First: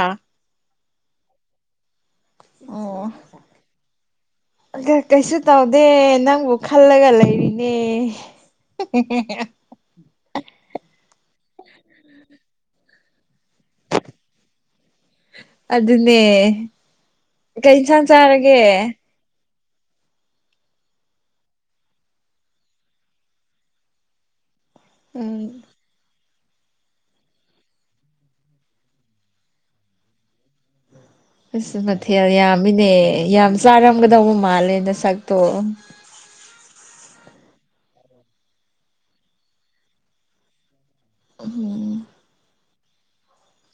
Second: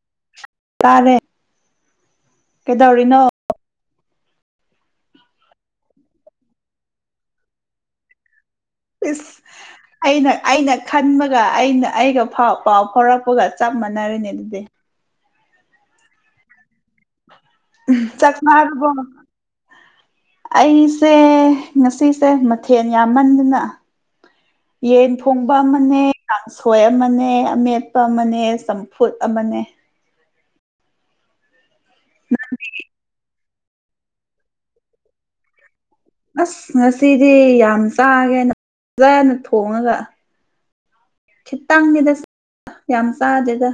ꯑꯥ ꯇꯔꯦ ꯑꯣ ꯀꯩꯗꯧꯔꯤꯅꯣ ꯀꯩꯁꯨ ꯇꯧꯗꯦ ꯅꯪꯕꯨ ꯈꯜꯂꯒ ꯂꯩꯔꯤꯅꯦ ꯄꯁ ꯑꯩꯅ ꯑꯩꯅ ꯈꯟꯕꯒ ꯑꯩꯅ ꯑꯩꯒꯥꯎ ꯄꯥꯎ ꯐꯥꯎꯔꯛꯄꯒ ꯆꯞ ꯃꯅꯔꯦꯅꯦ ꯑꯗꯨꯗꯤꯦ ꯑꯗꯨꯅꯦ ꯀꯩ ꯏꯟꯁꯥꯡ ꯆꯥꯛ ꯆꯥꯔꯒꯦ ꯆꯥꯔꯕꯣ [inaudible] ꯑꯩꯁꯦ ꯉꯁꯤꯁꯦ ꯃꯊꯦꯜ ꯌꯥꯝꯃꯟꯗꯅ ꯌꯦꯟ ꯎꯝ ꯊꯣꯡꯕ ꯑꯃꯅꯦ ꯀꯥꯡꯁꯣꯏ ꯑꯃꯅꯦ ꯑꯃꯦꯠꯄ ꯑꯃꯅꯦ ꯆꯝꯐꯨꯠ ꯑꯃꯅꯦ ꯑꯁ ꯃꯊꯦꯜ ꯌꯥꯝꯃꯤꯅꯦ ꯌꯥꯝ ꯆꯥꯔꯝꯒꯗꯧꯕ ꯃꯥꯜꯂꯦ ꯅ ꯁꯛꯇꯣ ꯑꯁ ꯉꯁꯤꯗꯤ ꯌꯥꯝ ꯆꯥꯒꯦꯅ ꯐꯖꯅ ꯊꯣꯡꯉꯒ ꯎꯝ ꯈꯤꯇꯪꯒꯤꯗ ꯌꯥꯝ ꯆꯥꯖꯒ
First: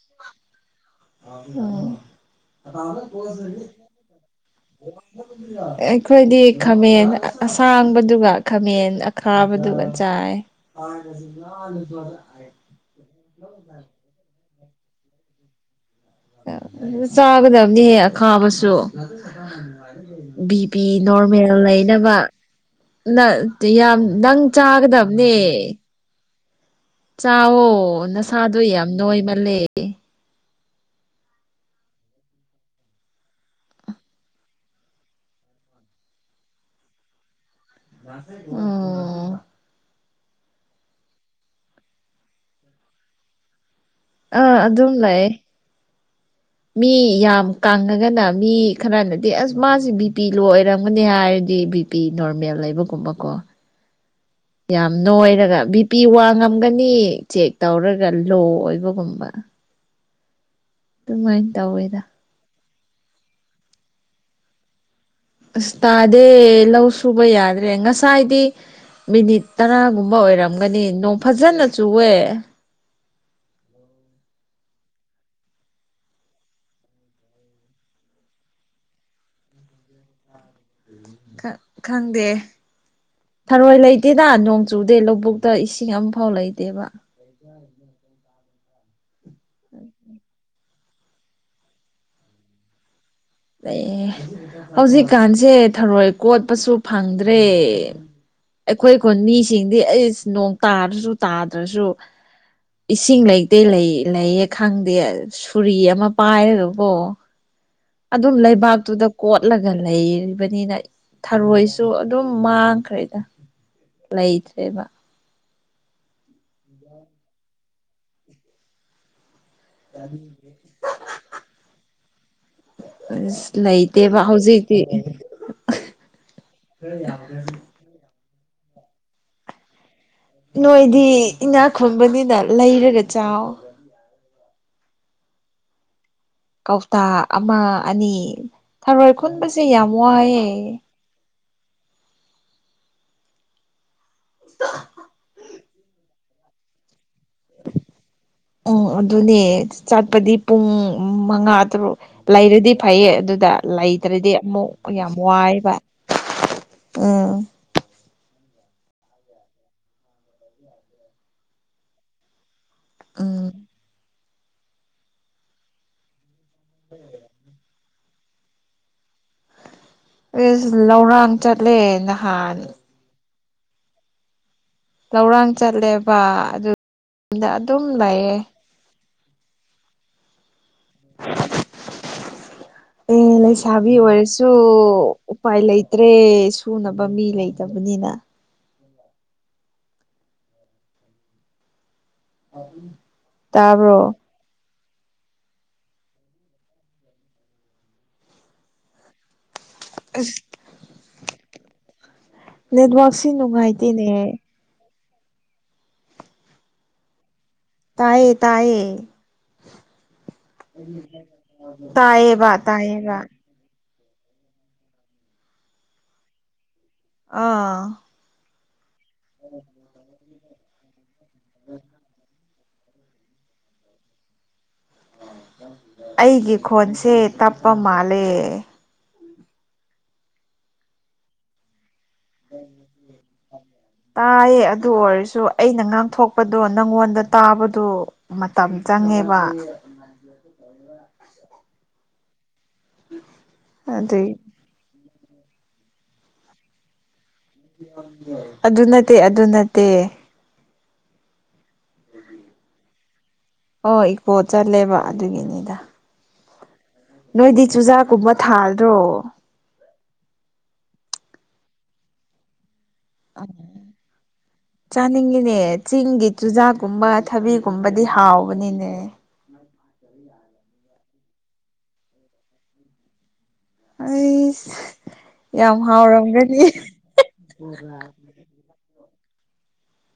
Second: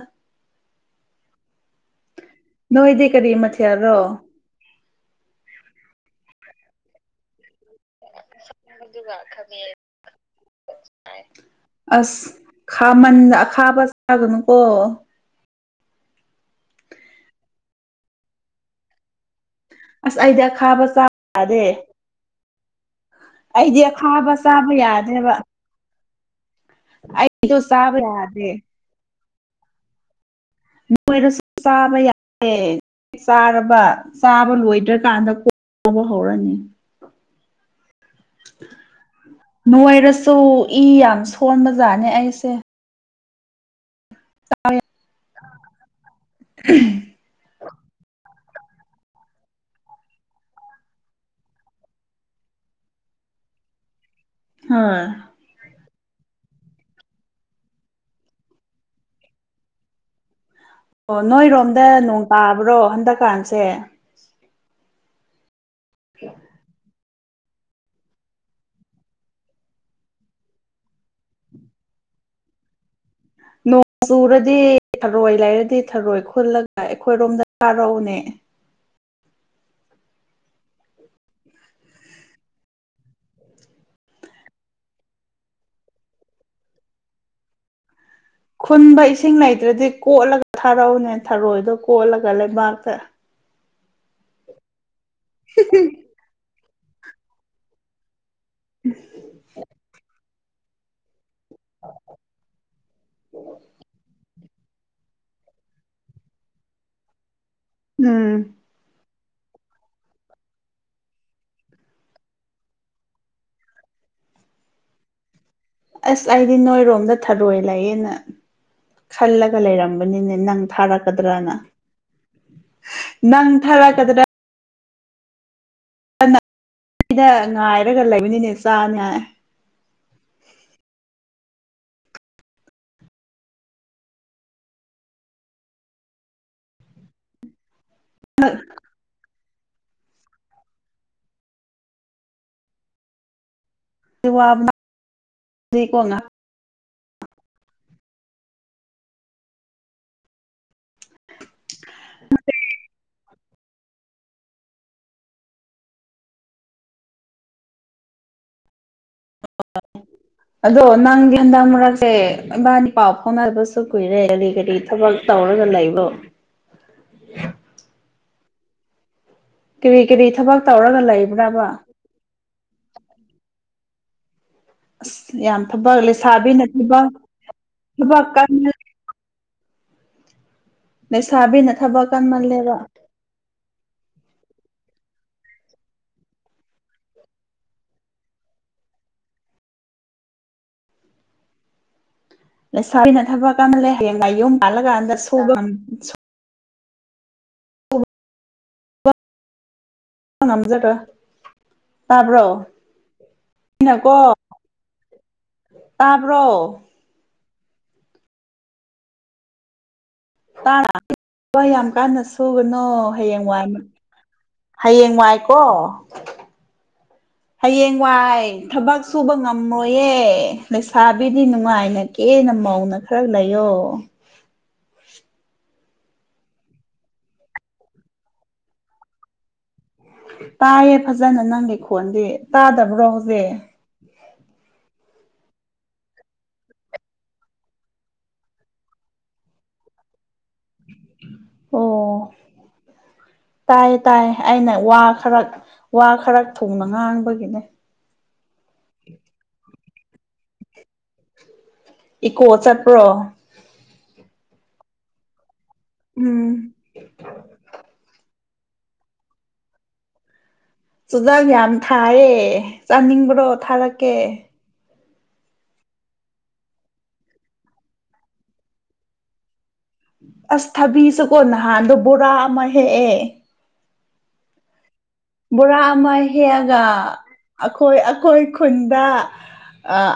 ꯎꯝ ꯅꯣꯏꯗꯤ ꯀꯔꯤ ꯃꯊꯌꯥꯔꯣ ꯑꯩꯈꯣꯏꯗꯤ ꯈꯝꯃꯦ ꯑꯁ ꯁꯥꯡꯕꯗꯨꯒ ꯈꯥꯃꯦꯟ ꯑꯈꯥꯕꯗꯨꯒ ꯆꯥꯏ ꯈꯥꯃꯟꯗ ꯑꯈꯥꯕ ꯆꯥꯒꯅꯨꯀꯣ ꯆꯥꯒꯗꯕꯅꯤ ꯍꯦꯛ ꯈꯥꯕꯁꯨ ꯑꯁ ꯑꯩꯗꯤ ꯕꯤ ꯑꯈꯥꯕ ꯄꯤ ꯆꯥꯕ ꯅꯣꯔꯃꯦꯜ ꯌꯥꯗꯦ ꯂꯩꯅꯕ ꯅ ꯑꯩꯗꯤ ꯌꯥꯝ ꯑꯈꯥꯕ ꯅꯪ ꯆꯥꯕ ꯌꯥꯗꯦꯕ ꯆꯥꯒꯗꯕꯅꯦ ꯑꯩꯗꯣ ꯆꯥꯋꯣ ꯆꯥꯕ ꯌꯥꯗꯦ ꯅꯁꯥꯗꯣ ꯌꯥꯝ ꯅꯣꯏ ꯃꯥꯜꯂꯦ ꯃ ꯑꯣꯏꯔꯁꯨ ꯆꯥꯕ ꯌꯥꯦ ꯆꯥꯔꯕ ꯆꯥꯕ ꯂꯣꯏꯗ꯭ꯔꯀꯥꯟꯗ ꯀꯣꯛꯧꯕ ꯍꯧꯔꯅꯤ ꯑꯣ ꯇꯨ ꯏ ꯌꯥꯝ ꯁꯣꯟꯕ ꯖꯥꯠꯅꯦ ꯑꯩꯁꯦ ꯑꯥ ꯍꯣꯏ ꯑꯗꯨꯝ ꯂꯩꯑꯦ ꯃꯤ ꯌꯥꯝ ꯀꯥꯡꯉꯒꯅ ꯃꯤ ꯈꯔꯅꯗꯤ ꯑꯁ ꯃꯥꯁꯤ ꯕꯤ ꯄꯤ ꯂꯣ ꯑꯣꯏꯔꯝꯒꯅꯤ ꯍꯥꯏꯔꯗꯤ ꯕꯤ ꯄꯤ ꯅꯣꯔꯃꯦꯜ ꯂꯩꯕꯒꯨꯝꯕ ꯀꯣ ꯌꯥꯝꯅ ꯑꯣ ꯅꯣꯏꯔꯒ ꯕꯤ ꯄꯤ ꯋꯥꯡ ꯉꯝꯒꯅꯤ ꯆꯦꯛ ꯇꯧꯔꯒ ꯂꯣ ꯑꯣꯏꯕꯒꯨꯝꯕ ꯑꯣ ꯑꯗꯨꯃꯥꯏꯅ ꯅꯣꯏꯔꯣꯝꯗ ꯇꯧꯋꯦꯗ ꯅꯣꯡ ꯇꯥꯕ꯭ꯔꯣ ꯍꯟꯗꯛꯀꯥꯟꯁꯦ ꯑꯁ ꯇꯥꯗꯦ ꯂꯧ ꯁꯨꯕ ꯌꯥꯗ꯭ꯔꯦ ꯉꯁꯥꯏꯗꯤ ꯃꯤꯅꯤꯠ ꯇꯔꯥꯒꯨꯝꯕ ꯑꯣꯏꯔꯝꯒꯅꯤ ꯅꯣꯡ ꯐꯖꯅ ꯆꯨꯋꯦ ꯅꯣꯡ ꯆꯨꯔꯗꯤ ꯊꯔꯣꯏ ꯂꯩꯔꯗꯤ ꯊꯔꯣꯏ ꯈꯨꯜꯂꯒ ꯑꯩꯈꯣꯏꯔꯣꯝꯗ ꯀꯥꯔꯎꯅꯦ ꯈ ꯈꯪꯗꯦ ꯊꯔꯣꯏ ꯂꯩꯇꯦꯗ ꯅꯣꯡ ꯆꯨꯗꯦ ꯂꯧꯕꯨꯛꯇ ꯏꯁꯤꯡ ꯑꯝꯐꯥꯎ ꯂꯩꯇꯦꯕ ꯈꯨꯟꯕ ꯏꯁꯤꯡ ꯂꯩꯇ꯭ꯔꯗꯤ ꯀꯣꯠꯂꯒ ꯊꯥꯔꯧꯅꯦ ꯊꯔꯣꯏꯗꯣ ꯀꯣꯠꯂꯒ ꯂꯩꯕꯥꯛꯇ ꯑꯦ ꯍꯧꯖꯤꯛꯀꯥꯟꯁꯦ ꯊꯔꯣꯏ ꯀꯣꯠꯄꯁꯨ ꯐꯪꯗ꯭ꯔꯦ ꯑꯩꯈꯣꯏꯈꯨꯟ ꯃꯤꯁꯤꯡꯗꯤ ꯑꯩꯁ ꯅꯣꯡ ꯇꯥꯔꯁꯨ ꯇꯥꯗ꯭ꯔꯁꯨ ꯏꯁꯤꯡ ꯂꯩꯇꯦ ꯂꯩ ꯂꯩꯌꯦꯛ ꯈꯪꯗꯦ ꯁꯨꯔꯤ ꯑꯃ ꯄꯥꯏꯔꯒꯕꯣ ꯑꯗꯨꯝ ꯎꯝ ꯂꯩꯕꯥꯛꯇꯨꯗ ꯀꯣꯠꯂꯒ ꯂꯩꯔꯤꯕꯅꯤꯅ ꯊꯔꯣꯏꯁꯨ ꯑꯗꯨꯝ ꯃꯥꯡꯈ꯭ꯔꯦꯗ ꯂꯩꯇꯔꯦꯕ ꯑꯁ ꯑꯩꯗꯤ ꯅꯣꯏꯔꯣꯝꯗ ꯊꯔꯣꯏ ꯂꯩꯌꯦꯅ ꯈꯜꯂ ꯂꯩꯔꯝꯕꯅꯤꯅꯦ ꯅꯪ ꯊꯥꯔꯛꯀꯗ꯭ꯔꯅ ꯑꯁ ꯅꯪ ꯂꯩꯇꯦꯕ ꯊꯥꯔꯛꯀꯗ꯭ꯔꯥ ꯍꯧꯖꯤꯛꯇꯤ ꯑꯩꯅ ꯉꯥꯏꯔꯒ ꯂꯩꯕꯅꯤꯅꯦ ꯆꯥꯅ ꯅꯣꯏꯗꯤ ꯏꯅꯥꯛꯈꯨꯟꯕꯅꯤꯅ ꯂꯩꯔꯒ ꯆꯥꯎ ꯀꯧꯇꯥ ꯑꯃ ꯑꯅꯤ ꯊꯔꯣꯏ ꯈꯨꯟꯕꯁꯤ ꯏ ꯌꯥꯝ ꯋꯥꯌꯦ ꯕꯨꯅꯀꯣ [unintelligible] ꯎꯝ ꯑꯗꯨꯅꯦ ꯆꯠꯄꯗꯤ ꯄꯨꯡ ꯎꯝ ꯃꯉꯥ ꯇꯔꯨꯛ ꯂꯩꯔꯗꯤ ꯐꯩꯌꯦ ꯑꯗꯨꯗ ꯂꯩꯇ꯭ꯔꯗꯤ ꯑꯃꯨꯛ ꯌꯥꯝ ꯋꯥꯏꯕ ꯎꯝ ꯑꯗꯣ ꯅꯪꯗꯤ ꯍꯟꯗꯛ ꯃꯔꯛꯁꯦ ꯏꯕꯥꯅꯤ ꯄꯥꯎ ꯎꯝ ꯐꯥꯎꯅꯕꯁꯨ ꯀꯨꯏꯔꯦ ꯀꯔꯤ ꯀꯔꯤ ꯊꯕꯛ ꯇꯧꯔꯒ ꯂꯩꯕꯣ ꯀꯔꯤ ꯀꯔꯤ ꯑꯦ ꯊꯕꯛ ꯇꯧꯔꯒ ꯂꯧꯔꯥꯡ ꯂꯩꯕ꯭ꯔꯕ ꯆꯠꯂꯦ ꯅꯍꯥꯟ ꯑꯁ ꯂꯧꯔꯥꯡ ꯌꯥꯝ ꯊꯕꯛ ꯆꯠꯂꯦꯕ ꯂꯩꯁꯥꯕꯤꯅ ꯑꯗꯨꯗ ꯊꯕꯛ ꯑꯗꯨꯝ ꯊꯕꯛ ꯂꯩꯌꯦ ꯀꯟꯅ ꯂꯩꯁꯥꯕꯤꯅ ꯊꯕꯛ ꯀꯥꯟꯃꯜꯂꯦꯔ ꯁꯨ ꯎꯄꯥꯏ ꯂꯩꯇ꯭ꯔꯦ ꯁꯨꯅꯕ ꯃꯤ ꯂꯩꯇꯕꯅꯤꯅ ꯂꯩꯁꯥꯏꯅ ꯊꯕꯛ ꯀꯟꯃꯜꯂꯦ ꯇꯥꯕ꯭ꯔꯣ ꯍꯌꯦꯡꯋꯥꯏ ꯌꯨꯝ ꯄꯜꯂꯀꯥꯟꯗ ꯁꯨꯕ ꯑꯝ ꯑꯁ ꯅꯝꯖꯔꯣꯏ ꯅꯦꯠꯋꯥꯛꯁꯤ ꯅꯨꯡꯉꯥꯏꯇꯦꯅꯦ ꯅꯀꯣ ꯇꯥꯕ꯭ꯔꯣ ꯇꯥꯌꯦ ꯇꯥꯌꯦ ꯇ ꯍꯣꯏ ꯌꯥꯝ ꯀꯥꯟꯟꯅ ꯇꯥꯏꯌꯦꯕ ꯁꯨꯒꯅꯨ ꯇꯥꯏꯌꯦꯕ ꯍꯌꯦꯡ ꯋꯥꯏꯅ ꯍꯌꯦꯡ ꯋꯥꯏꯀꯣ ꯑꯥ ꯍꯌꯦꯡ ꯋꯥꯏ ꯊꯕꯛ ꯁꯨꯕ ꯉꯝꯃꯣꯏꯌꯦ ꯂꯩꯁꯥꯕꯤꯗꯤ ꯅꯨꯡꯉꯥꯏꯅ ꯀꯦꯅ ꯃꯧꯅ ꯈꯔ ꯂꯩꯌꯣ ꯑꯩꯒꯤ ꯈꯣꯟꯁꯦ ꯇꯞꯄ ꯃꯥꯜꯂꯦ ꯇꯥꯏꯌꯦ ꯐꯖꯅ ꯅꯪꯒꯤ ꯈꯣꯟꯗꯤ ꯇꯥꯗꯕ꯭ꯔꯣ ꯍꯧꯖꯤꯛ ꯇꯥꯏꯌꯦ ꯑꯗꯨ ꯑꯣꯏꯔꯁꯨ ꯑꯩꯅ ꯉꯥꯡꯊꯣꯛꯄꯗꯣ ꯅꯪꯉꯣꯟꯗ ꯇꯥꯕꯗꯤ ꯃꯇꯝ ꯆꯪꯉꯦ ꯉꯦꯕ ꯑꯣ ꯇꯥꯏꯌꯦ ꯑꯗꯨꯏ ꯇꯥꯏꯌꯦ ꯑꯩꯅ ꯋꯥ ꯈꯔꯛ ꯋꯥ ꯈꯔ ꯊꯣꯡꯅ ꯉꯥꯡꯕ ꯑꯗꯨ ꯅꯠꯇꯦ ꯑꯗꯨ ꯅꯠꯇꯦ ꯏꯀꯣ ꯆꯄ꯭ꯔꯣ ꯑꯣ ꯏꯀꯣ ꯆꯠꯂꯦꯕ ꯑꯗꯨꯒꯤꯅꯤꯗ ꯎꯝ ꯊꯥꯔꯣ ꯆꯨꯖꯥꯛ ꯌꯥꯝ ꯊꯥꯏꯌꯦ ꯆꯥꯅꯤꯡꯕ꯭ꯔꯣ ꯊꯥꯔꯛꯀꯦ ꯆꯥꯅꯤꯡꯉꯤꯅꯦ ꯆꯤꯡꯒꯤ ꯆꯨꯖꯥꯛꯀꯨꯝꯕ ꯊꯕꯤꯒꯨꯝꯕꯗꯤ ꯍꯥꯎꯕꯅꯤꯅꯦ ꯑꯁ ꯊꯕꯤꯁꯨꯀꯣ ꯅꯍꯥꯟꯗꯣ ꯕꯣꯔꯥ ꯑꯃ ꯍꯦꯛꯑꯦ ꯑ ꯕꯣꯔꯥ ꯑꯃ ꯍꯦꯛꯑꯒ ꯑꯩꯈꯣꯏ ꯑꯩꯈꯣꯏ ꯈꯨꯟꯗ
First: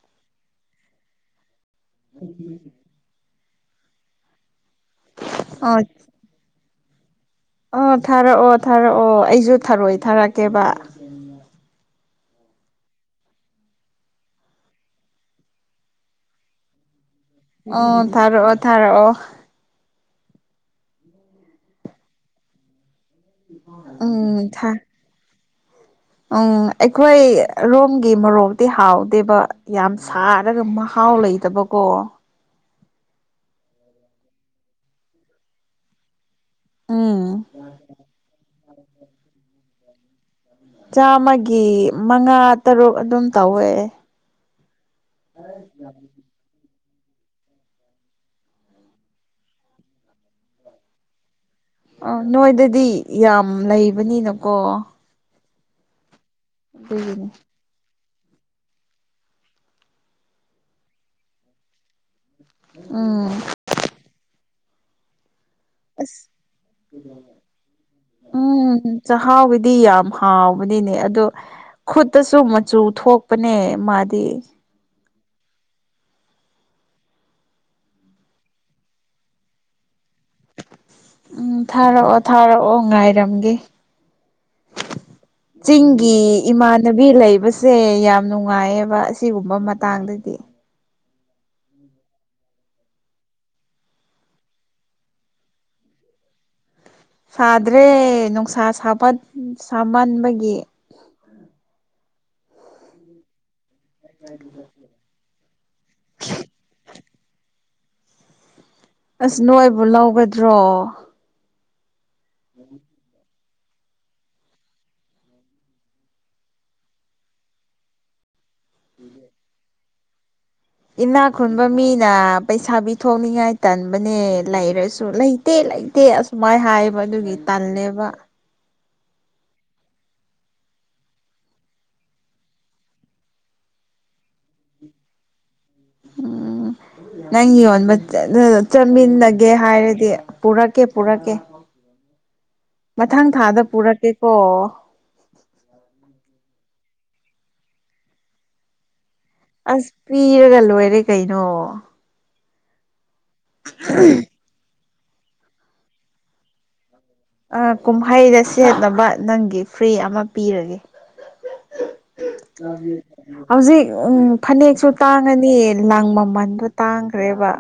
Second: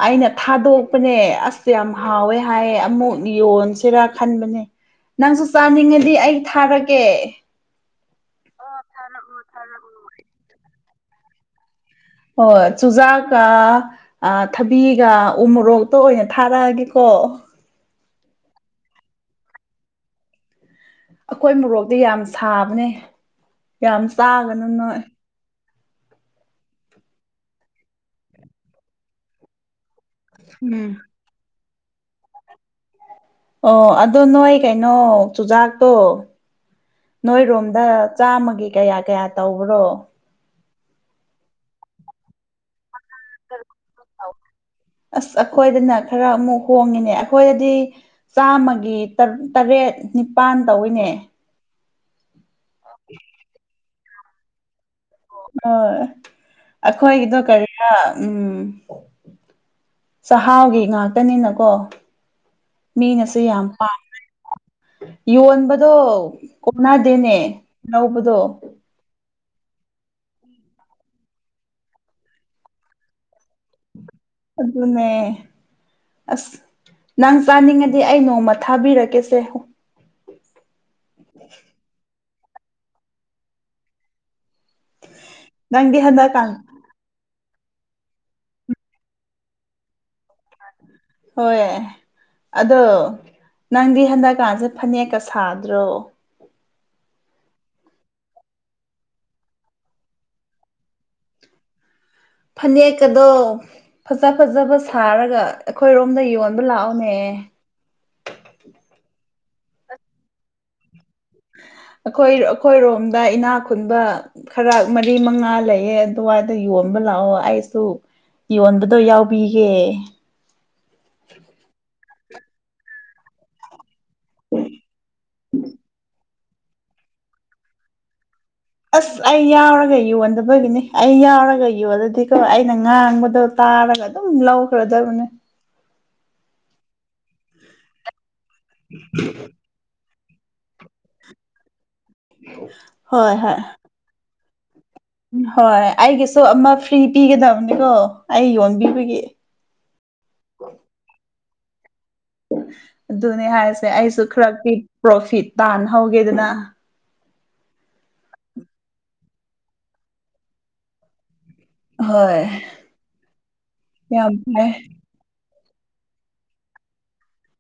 ꯑꯩꯅ ꯊꯥꯗꯣꯛꯄꯅꯦ ꯑꯁꯁꯨ ꯌꯥꯝ ꯍꯥꯎꯋꯦ ꯍꯥꯏꯌꯦ ꯑꯃꯨꯛ ꯌꯣꯟꯁꯤꯔꯥ ꯈꯟꯕꯅꯦ ꯅꯪꯁꯨ ꯑꯣ ꯆꯥꯅꯤꯡꯉꯗꯤ ꯑꯩ ꯊꯥꯔꯒꯦ ꯑꯣ ꯊꯥꯔꯛꯑꯣ ꯊꯥꯔꯛꯑꯣ ꯑꯩꯁꯨ ꯊꯥꯔꯣꯏꯏ ꯊꯥꯔꯛꯀꯦꯕ ꯍꯣꯏ ꯆꯨꯖꯥꯛꯀ ꯊꯕꯤꯒ ꯎ ꯃꯣꯔꯣꯛꯇ ꯑꯣꯏꯅ ꯊꯥꯔꯛꯑꯒꯦꯀꯣ ꯑꯣ ꯊꯥꯔꯛꯑꯣ ꯊꯥꯔꯛꯑꯣ ꯑꯩꯈꯣꯏ ꯃꯣꯔꯣꯛꯇꯤ ꯌꯥꯝ ꯁꯥꯕꯅꯦ ꯌꯥꯝ ꯎꯝ ꯆꯥꯒꯅ ꯊꯥ ꯅꯣꯏ ꯎꯝ ꯑꯩꯈꯣꯏ ꯔꯣꯝꯒꯤ ꯃꯣꯔꯣꯛꯇꯤ ꯍꯥꯎꯗꯦꯕ ꯌꯥꯝ ꯁꯥꯔꯒ ꯎꯝ ꯃꯍꯥꯎ ꯂꯩꯇꯕꯀꯣ ꯑꯣ ꯑꯗꯨꯣ ꯅꯣꯏ ꯀꯩꯅꯣ ꯆꯨꯖꯥꯛꯇꯣ ꯎꯝ ꯅꯣꯏꯔꯣꯝꯗ ꯆꯥꯃꯒꯤ ꯀꯌꯥ ꯀꯌꯥ ꯇꯧꯕ꯭ꯔꯣ ꯆꯥꯝꯃꯒꯤ ꯃꯉꯥ ꯇꯔꯨꯛ ꯑꯗꯨꯝ ꯇꯧꯋꯦ ꯑꯁ ꯑꯩꯈꯣꯏꯗꯅ ꯈꯔ ꯑꯃꯨꯛ ꯍꯣꯡꯉꯤꯅꯦ ꯑꯩꯈꯣꯏꯗꯗꯤ ꯆꯥꯝꯃꯒꯤ ꯇꯔꯦꯠ ꯅꯤꯄꯥꯜ ꯇꯧꯋꯤꯅꯦ ꯑ ꯅꯣꯏꯗꯗꯤ ꯌꯥꯝ ꯂꯩꯕꯅꯤꯅꯀꯣ ꯍꯣꯏ ꯑꯗꯨꯒꯤꯅꯤ ꯑꯩꯈꯣꯏꯒꯤꯗꯣ ꯀꯔꯤꯅ ꯎꯝ ꯆꯍꯥꯎꯒꯤ ꯉꯥꯛꯇꯅꯤꯅꯀꯣ ꯎꯝ ꯃꯤꯅꯁꯨ ꯌꯥꯝ ꯄꯥꯝꯃꯦ ꯌꯣꯟꯕꯗꯣ ꯑꯁ ꯀꯣꯛꯅꯗꯦꯅꯦ ꯂꯧꯕꯗꯣ ꯍꯥꯎꯕꯗꯤ ꯌꯥꯝ ꯍꯥꯎꯕꯗꯤꯅꯦ ꯑꯗꯣ ꯈꯨꯠꯇꯁꯨ ꯃꯆꯨ ꯊꯣꯛꯄꯅꯦ ꯃꯥꯗꯤ ꯑꯗꯨꯅꯦꯃꯦ ꯑꯁ ꯅꯪ ꯆꯥꯅꯤꯡꯉꯗꯤ ꯑꯩ ꯅꯣꯡꯃ ꯊꯥꯕꯤꯔꯛꯀꯦꯁꯦ ꯎꯝ ꯊꯥꯔꯛꯑꯣ ꯊꯥꯔꯛꯑꯣ ꯉꯥꯏꯔꯝꯒꯦ ꯅꯪꯗꯤ ꯆꯤꯡꯒꯤ ꯍꯟꯗꯛꯀꯥꯟ ꯏꯃꯥꯟꯅꯕꯤ ꯂꯩꯕ ꯁꯦ ꯌꯥꯝ ꯅꯨꯡꯉꯥꯏꯌꯦꯕ ꯑꯁꯤꯒꯨꯝꯕ ꯃꯇꯥꯡꯗꯗꯤ ꯍꯣꯏ ꯑꯗꯣ ꯅꯪꯗꯤ ꯍꯟꯗꯛꯀꯥꯟꯁꯦ ꯐꯅꯦꯛꯀ ꯁꯥꯗ꯭ꯔꯣ ꯁꯥꯗ꯭ꯔꯦ ꯅꯨꯡꯁꯥ ꯁꯥꯃꯟꯕꯒꯤ ꯐꯅꯦꯛꯀꯗ ꯐꯖ ꯐꯖꯕ ꯁꯥꯔꯒ ꯑꯩꯈꯣꯏꯔꯣꯝꯗ ꯌꯣꯟꯕ ꯂꯥꯛꯑꯣꯅꯦ ꯑꯁ ꯅꯣꯏꯕꯨ ꯂꯧꯒꯗ꯭ꯔꯣ ꯑꯩꯈꯣꯏ ꯑꯩꯈꯣꯏꯔꯣꯝꯗ ꯏꯅꯥꯛ ꯈꯨꯟꯕ ꯈꯔ ꯃꯔꯤ ꯃꯉꯥ ꯂꯩꯌꯦ ꯑꯗꯨꯋꯥꯏꯗ ꯌꯣꯟꯕ ꯂꯥꯛꯑꯣ ꯑꯩꯁꯨ ꯌꯣꯟꯕꯗꯣ ꯌꯥꯎꯕꯤꯒꯦ ꯏꯅꯥ ꯈꯨꯟꯕ ꯃꯤꯅ ꯄꯩꯁꯥꯕꯤ ꯊꯣꯛꯅꯤꯡꯉꯥꯏꯇꯟ ꯝꯕꯅꯦ ꯂꯩꯔꯁꯨ ꯂꯩꯇꯦ ꯂꯩꯇꯦ ꯑꯁꯨꯃꯥꯏ ꯍꯥꯏꯌꯦꯕ ꯑꯗꯨꯒꯤ ꯇꯜꯂꯦꯕ ꯑꯁ ꯑꯩ ꯌꯥꯎꯔꯒ ꯌꯣꯟꯗꯕꯒꯤꯅꯤ ꯑꯩ ꯌꯥꯎꯔꯒ ꯌꯣꯜꯂꯗꯤꯀꯣ ꯑꯩꯅ ꯉꯥꯡꯕꯗꯣ ꯇꯥ ꯇꯥꯔꯒ ꯑꯗꯨꯝ ꯂꯧꯈ꯭ꯔꯗꯕꯅꯦ ꯎꯝ ꯅꯪ ꯌꯣꯟꯕ ꯆꯠꯃꯤꯟꯅꯒꯦ ꯍꯥꯏꯔꯗꯤ ꯄꯨꯔꯥ ꯀꯦ ꯄꯨꯔꯥ ꯀꯦ ꯃꯊꯪ ꯊꯥꯗ ꯄꯨꯔꯛꯀꯦꯀꯣ ꯎ ꯍꯣꯏ ꯑꯩꯒꯤꯁꯨ ꯑꯃ ꯐ꯭ꯔꯤ ꯄꯤꯒꯗꯕꯅꯤꯀꯣ ꯑꯩ ꯌꯣꯟꯕꯤꯕꯒꯤ ꯑꯁ ꯄꯤꯔꯒ ꯂꯣꯏꯔꯦ ꯀꯩꯅꯣ ꯑꯗꯨꯅꯦ ꯍꯥꯏꯁꯦ ꯑꯩꯁꯨ ꯈꯔꯤ ꯄ꯭ꯔꯣꯐꯤꯠ ꯇꯥꯟꯅꯍꯧꯒꯦꯗꯅ ꯑ ꯀꯨꯝꯍꯩꯗ ꯁꯦꯠꯅꯕ ꯅꯪꯒꯤ ꯐ꯭ꯔꯤ ꯑꯃ ꯄꯤꯔꯒꯦ ꯍꯣꯏ ꯍꯧꯖꯤꯛ ꯎꯝ ꯌꯥꯝ ꯐꯩ ꯐꯅꯦꯛꯁꯨ ꯇꯥꯡꯉvvvvꯅꯤ ꯂꯪ ꯃꯃꯟꯗꯣ ꯇꯥꯡꯈ꯭ꯔꯦꯕ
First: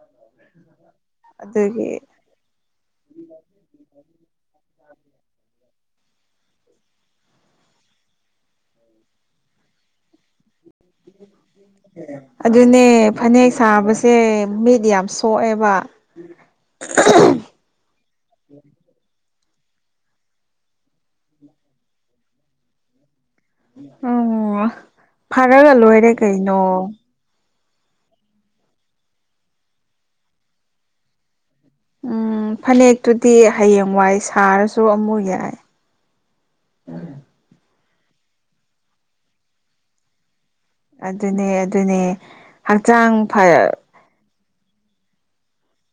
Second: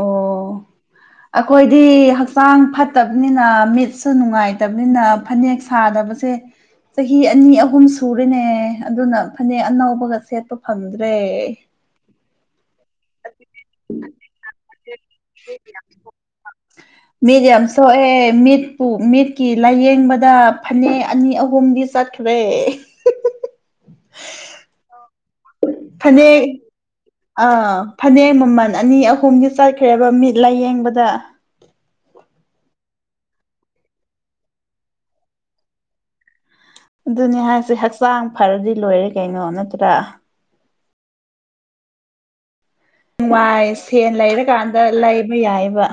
ꯑꯣ ꯑꯩꯈꯣꯏꯗꯤ ꯑꯗꯨꯒꯤ ꯍꯛꯆꯥꯡ ꯐꯠꯇꯕꯅꯤꯅ ꯃꯤꯠ ꯁ ꯅꯨꯡꯉꯥꯏꯇꯕꯅꯤꯅ ꯐꯅꯦꯛ ꯁꯥꯗꯕꯁꯦ ꯆꯍꯤ ꯑꯅꯤ ꯑꯍꯨꯝ ꯁꯨꯔꯤꯅꯦ ꯑꯗꯨꯅ ꯐꯅꯦꯛ ꯑꯅꯕꯒ ꯁꯦꯠꯄ ꯐꯪꯗ꯭ꯔꯦ ꯑꯗꯨꯗꯅꯦ ꯐꯅꯦꯛ ꯁꯥꯕꯁꯦ ꯃꯤꯠ ꯌꯥꯝ ꯁꯣꯛꯑꯦꯕ ꯃꯤꯠ ꯌꯥꯝ ꯁꯣꯛꯑꯦ ꯃꯤꯠꯄꯨ ꯃꯤꯠꯀꯤ ꯂꯥꯏꯌꯦꯡꯕꯗ ꯐꯅꯦꯛ ꯑꯅꯤ ꯑꯍꯨꯝꯗꯤ ꯆꯠꯈ꯭ꯔꯦ ꯑꯣ ꯐꯔꯒ ꯂꯣꯏꯔꯦ ꯐꯅꯦꯛ ꯀꯩꯅꯣ ꯑꯥ ꯐꯅꯦꯛ ꯃꯃꯜ ꯑꯅꯤ ꯑꯍꯨꯝꯗꯤ ꯆꯠꯈ꯭ꯔꯦꯕ ꯃꯤꯠ ꯂꯥꯏꯌꯦꯡꯕꯗ ꯎꯝ ꯐꯅꯦꯛꯇꯨꯗꯤ ꯍꯌꯦꯡ ꯋꯥꯏ ꯁꯥꯔꯁꯨ ꯑꯃꯨꯛ ꯌꯥꯏ ꯑꯗꯨꯅꯤ ꯍꯥꯏꯁꯦ ꯍꯛꯆꯥꯡ ꯐꯔꯗꯤ ꯂꯣꯏꯔꯦ ꯀꯩꯅꯣ ꯅꯠꯇ꯭ꯔꯥ ꯑꯗꯨꯅꯦ ꯑꯗꯨꯅꯦ ꯍꯛꯆꯥꯡ ꯐ ꯀꯥꯟꯗ ꯂꯩꯕ ꯌꯥꯏꯑꯕ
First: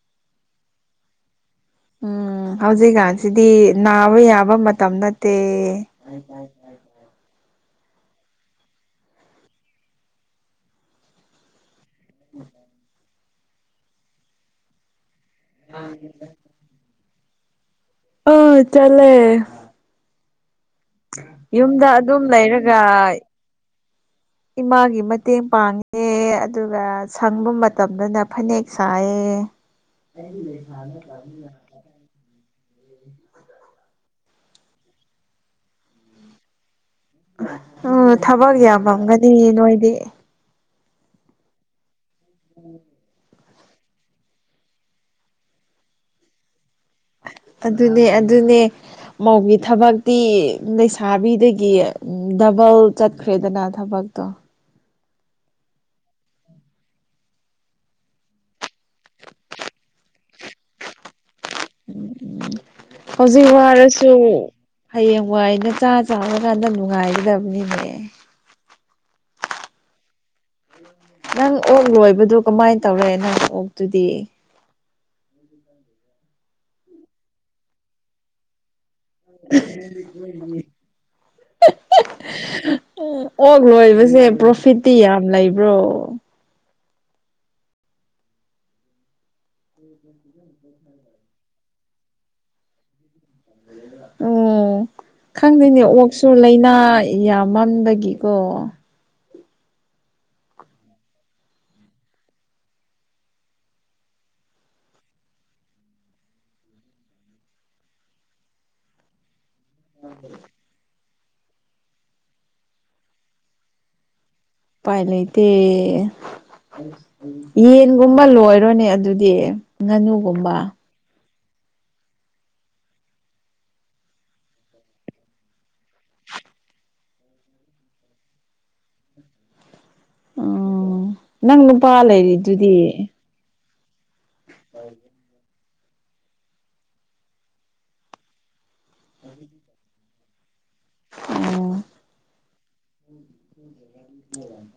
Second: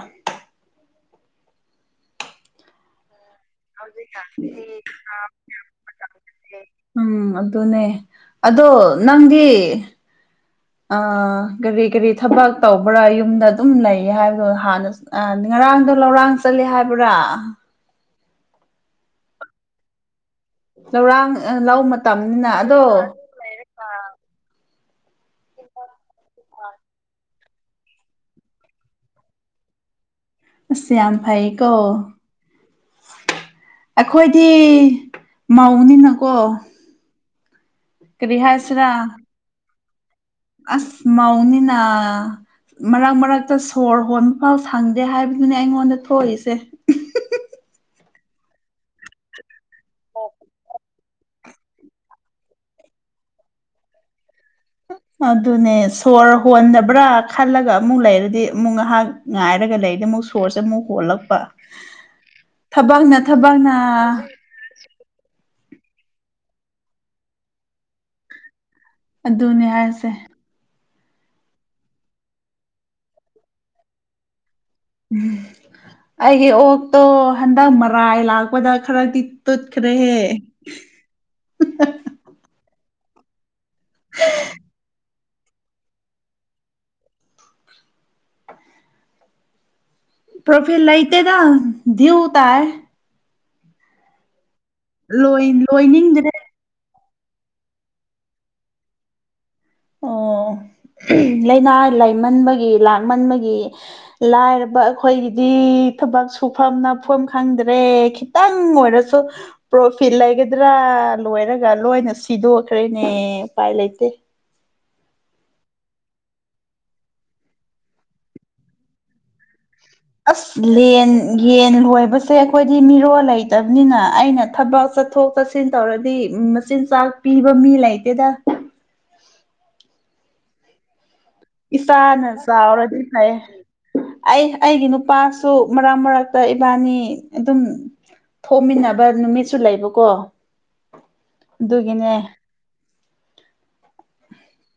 ꯎꯝ ꯍꯧꯖꯦꯒ ꯁꯤꯗꯤ ꯅꯥꯕ ꯌꯥꯕ ꯃꯇꯝ ꯅꯠꯇꯦ ꯎꯝ ꯑꯗꯨꯅꯦ ꯑꯗꯣ ꯅꯪꯒꯤ ꯀꯒꯥꯔꯤ ꯀꯔꯤ ꯊꯕꯛ ꯇꯧꯕ꯭ꯔꯥ ꯌꯨꯝꯗ ꯑꯗꯨꯝ ꯂꯩ ꯍꯥꯏꯕꯗꯣ ꯍꯥꯟꯅ ꯉꯔꯥꯡꯗꯣ ꯂꯧꯔꯥꯡ ꯆꯠꯂꯦ ꯍꯥꯏꯕ ꯕ꯭ꯔꯥ ꯑ ꯆꯂꯦ ꯂꯧꯔꯥꯡ ꯂꯧ ꯌꯨꯝꯗ ꯑꯗꯨꯝ ꯃꯇꯝꯅꯤꯅ ꯂꯩꯔꯒ ꯑꯗꯣ ꯏꯃꯥꯒꯤ ꯃꯇꯦꯡ ꯄꯥꯡꯉꯦ ꯑꯗꯨꯒ ꯁꯪꯕ ꯃꯇꯝꯗꯅ ꯐꯅꯦꯛ ꯁꯥꯏꯌꯦ ꯑꯩ ꯂꯩ ꯐ ꯑꯁ ꯌꯥꯝ ꯆ ꯐꯩꯀꯣ ꯑꯩꯈꯣꯏꯗꯤ ꯃꯧꯅꯤꯅꯀꯣ ꯎꯝ ꯀꯔꯤ ꯊꯕꯛ ꯍꯥꯏꯁꯤꯔꯥ ꯌꯥꯝꯃꯝꯒꯅꯤ ꯅꯣꯏꯗꯤ ꯑꯁ ꯃꯧꯅꯤꯅ ꯃꯔꯛ ꯃꯔꯛ ꯑꯇ ꯁꯣꯔ ꯍꯣꯟꯕ ꯐꯥꯎ ꯁꯪꯗꯦ ꯍꯥꯏꯕꯗꯨꯅꯦ ꯑꯩꯉꯣꯟꯗ ꯊꯣꯛꯏꯁꯦ ꯑꯗꯨꯅꯦ ꯑꯗꯨꯅꯦ ꯃꯧꯒꯤ ꯊꯕꯛꯇꯤ ꯂꯩ ꯁꯥꯥꯕꯤꯗꯒꯤ ꯗꯕꯜ ꯆꯠꯈ꯭ꯔꯦꯗꯅ ꯊꯕꯛꯇꯣ ꯑꯗꯨꯅꯦ ꯁꯣꯔ ꯍꯣꯟꯗꯕ꯭ꯔꯥ ꯈꯜꯂꯒ ꯑꯃꯨꯛ ꯂꯩꯔꯗꯤ ꯑꯃꯨꯛ ꯉꯍꯥꯛ ꯉꯥꯏꯔꯒ ꯂꯩꯗ ꯑꯃꯨꯛ ꯁꯣꯔꯁꯦ ꯑꯃꯨꯛ ꯍꯣꯜꯂꯛꯄ ꯊꯕꯛꯅ ꯍꯧꯖꯤꯛ ꯊꯕꯛꯅ ꯋꯥꯔꯁꯨ ꯍꯌꯦꯡ ꯋꯥꯏꯗ ꯆꯥ ꯆꯥꯔꯀꯥꯟꯗ ꯅꯨꯡꯉꯥꯏꯒꯗꯕꯅꯤꯅꯦ ꯑꯗꯨꯅꯦ ꯍꯥꯏꯁꯦ ꯅꯪ ꯑꯣꯛ ꯂꯣꯏꯕꯗꯨ ꯀꯃꯥꯏꯅ ꯇꯧꯔꯦ ꯅꯪ ꯑꯣꯛꯇꯨꯗꯤ ꯎꯝ ꯑꯩꯒꯤ ꯑꯣꯛꯇꯣ ꯍꯟꯗꯛ ꯃꯔꯥꯏ ꯂꯥꯛꯄꯗ ꯈꯔꯗꯤ ꯇꯨꯠꯈ꯭ꯔꯦꯍꯦ [unintelligible] ꯎꯝ ꯑꯣꯛ ꯂꯣꯏꯕꯁꯦ ꯄ꯭ꯔꯣꯐꯤꯠꯇꯤ ꯌꯥꯝ ꯂꯩꯕ꯭ꯔꯣ ꯄ꯭ꯔꯣꯐꯤꯠ ꯂꯥꯏꯇꯦ ꯗꯤꯎ ꯇꯥꯏ ꯑꯣ ꯂꯣꯏ ꯈꯪꯗꯦꯅꯦ ꯂꯣꯏꯅꯤꯡꯗ꯭ꯔꯦ ꯑꯣꯛꯁꯨ ꯂꯩꯥꯅꯥ ꯌꯥꯝꯃꯟꯕꯒꯤꯀꯣ [unintelligible] ꯂꯩꯅꯥ ꯂꯩꯥꯏꯃꯟꯕꯒꯤ ꯂꯥꯛꯃꯟꯕꯒꯤ ꯂꯥꯏꯔꯕ ꯑꯈꯣꯏꯒꯤꯗꯤ ꯊꯕꯛ ꯁꯨꯐꯝ ꯅꯣꯝꯐꯝ ꯈꯪꯗ꯭ꯔꯦ ꯈꯤꯇꯪ ꯑꯣꯏꯔꯁꯨ ꯄ꯭ꯔꯣꯐꯤꯠ ꯂꯩꯒꯗ꯭ꯔꯥ ꯂꯣꯏꯔꯒ ꯂꯣꯏꯅ ꯁꯤꯗꯣꯛꯈ꯭ꯔꯦꯅꯦ ꯎꯄꯥꯏ ꯂꯩꯇꯦ ꯄꯥꯏ ꯂꯩꯇꯦ ꯌꯦꯟꯒꯨꯝꯕ ꯂꯣꯏꯔꯣꯅꯦ ꯑꯗꯨꯗꯤ ꯑꯁ ꯉꯥꯅꯨꯒꯨꯝꯕ ꯂꯦꯟ ꯌꯦꯟ ꯂꯣꯏꯕꯁꯦ ꯑꯈꯣꯏꯗꯤ ꯃꯤꯔꯣꯜ ꯂꯩꯇꯕꯅꯤꯅ ꯑꯩꯅ ꯊꯕꯛ ꯆꯠꯊꯣꯛ ꯆꯠꯁꯤꯟ ꯇꯧꯔꯗꯤ ꯃꯆꯤꯟꯖꯥꯛ ꯄꯤꯕ ꯃꯤ ꯂꯩꯇꯦꯗ [unintelligible] ꯑꯣ ꯅꯪ ꯅꯨꯄꯥ ꯏꯆꯥꯅ ꯂꯩꯔꯤꯗꯨꯗꯤ ꯆꯥꯎꯔꯗꯤ ꯐꯩ ꯑꯩ ꯑꯩꯒꯤ ꯅꯨꯄꯥ ꯁꯨ ꯃꯔꯛ ꯃꯔꯛꯇ ꯏꯕꯥꯅꯤ ꯑꯗꯨꯝ ꯊꯣꯛꯃꯤꯟꯅꯕ ꯅꯨꯃꯤꯠꯁꯨ ꯂꯩꯕꯀꯣ ꯑꯣ ꯑꯗꯨꯒꯤꯅꯦ ꯎꯝ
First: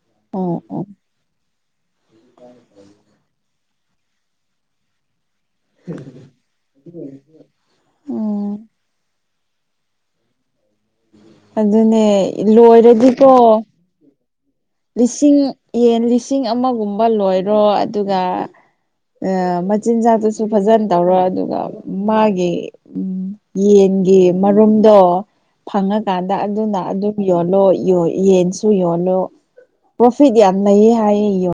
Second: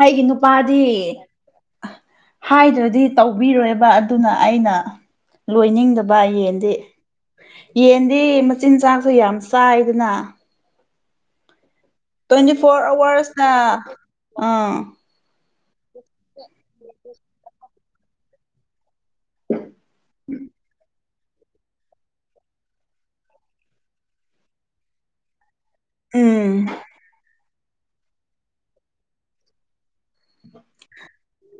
ꯑꯩꯒꯤ ꯅꯨꯄꯥꯗꯤ ꯍꯥꯏꯗ꯭ꯔꯗꯤ ꯇꯧꯕꯤꯔꯣꯏꯕ ꯑꯗꯨꯅ ꯑꯩꯅ ꯂꯣꯏꯅꯤꯡꯗꯕ ꯌꯦꯟꯗꯤ ꯌꯦꯟꯗꯤ ꯎꯝ ꯃꯆꯤꯟꯖꯥꯛꯁꯨ ꯌꯥꯝ ꯆꯥꯏꯗꯅ ꯑꯗꯨꯅꯦ ꯇ꯭ꯋꯦꯟꯇꯤ ꯐꯣꯔ ꯂꯣꯏꯔꯗꯤꯀꯣ ꯑꯋꯥꯔꯁꯇ ꯑꯥ ꯂꯤꯁꯤꯡ ꯌꯦꯟ ꯂꯤꯁꯤꯡ ꯑꯃꯒꯨꯝꯕ ꯂꯣꯏꯔꯣ ꯑꯗꯨꯒ ꯑ ꯃꯆꯤꯟꯖꯥꯛꯇꯨꯁꯨ ꯐꯖꯟ ꯇꯧꯔꯣ ꯑꯗꯨꯒ ꯃꯥꯒꯤ ꯎꯝ ꯌꯦꯟꯒꯤ ꯃꯔꯨꯝꯗꯣ ꯐꯪꯉꯀꯥꯟꯗ ꯎꯝ ꯑꯗꯨꯅ ꯑꯗꯨꯝ ꯌꯣꯜꯂꯣ ꯌꯦꯟꯁꯨ ꯌꯣꯜꯂꯣ ꯄ꯭ꯔꯣꯐꯤꯠ ꯌꯥꯝ ꯂꯩꯌꯦ ꯍꯥꯏꯌꯦ ꯌꯣꯟ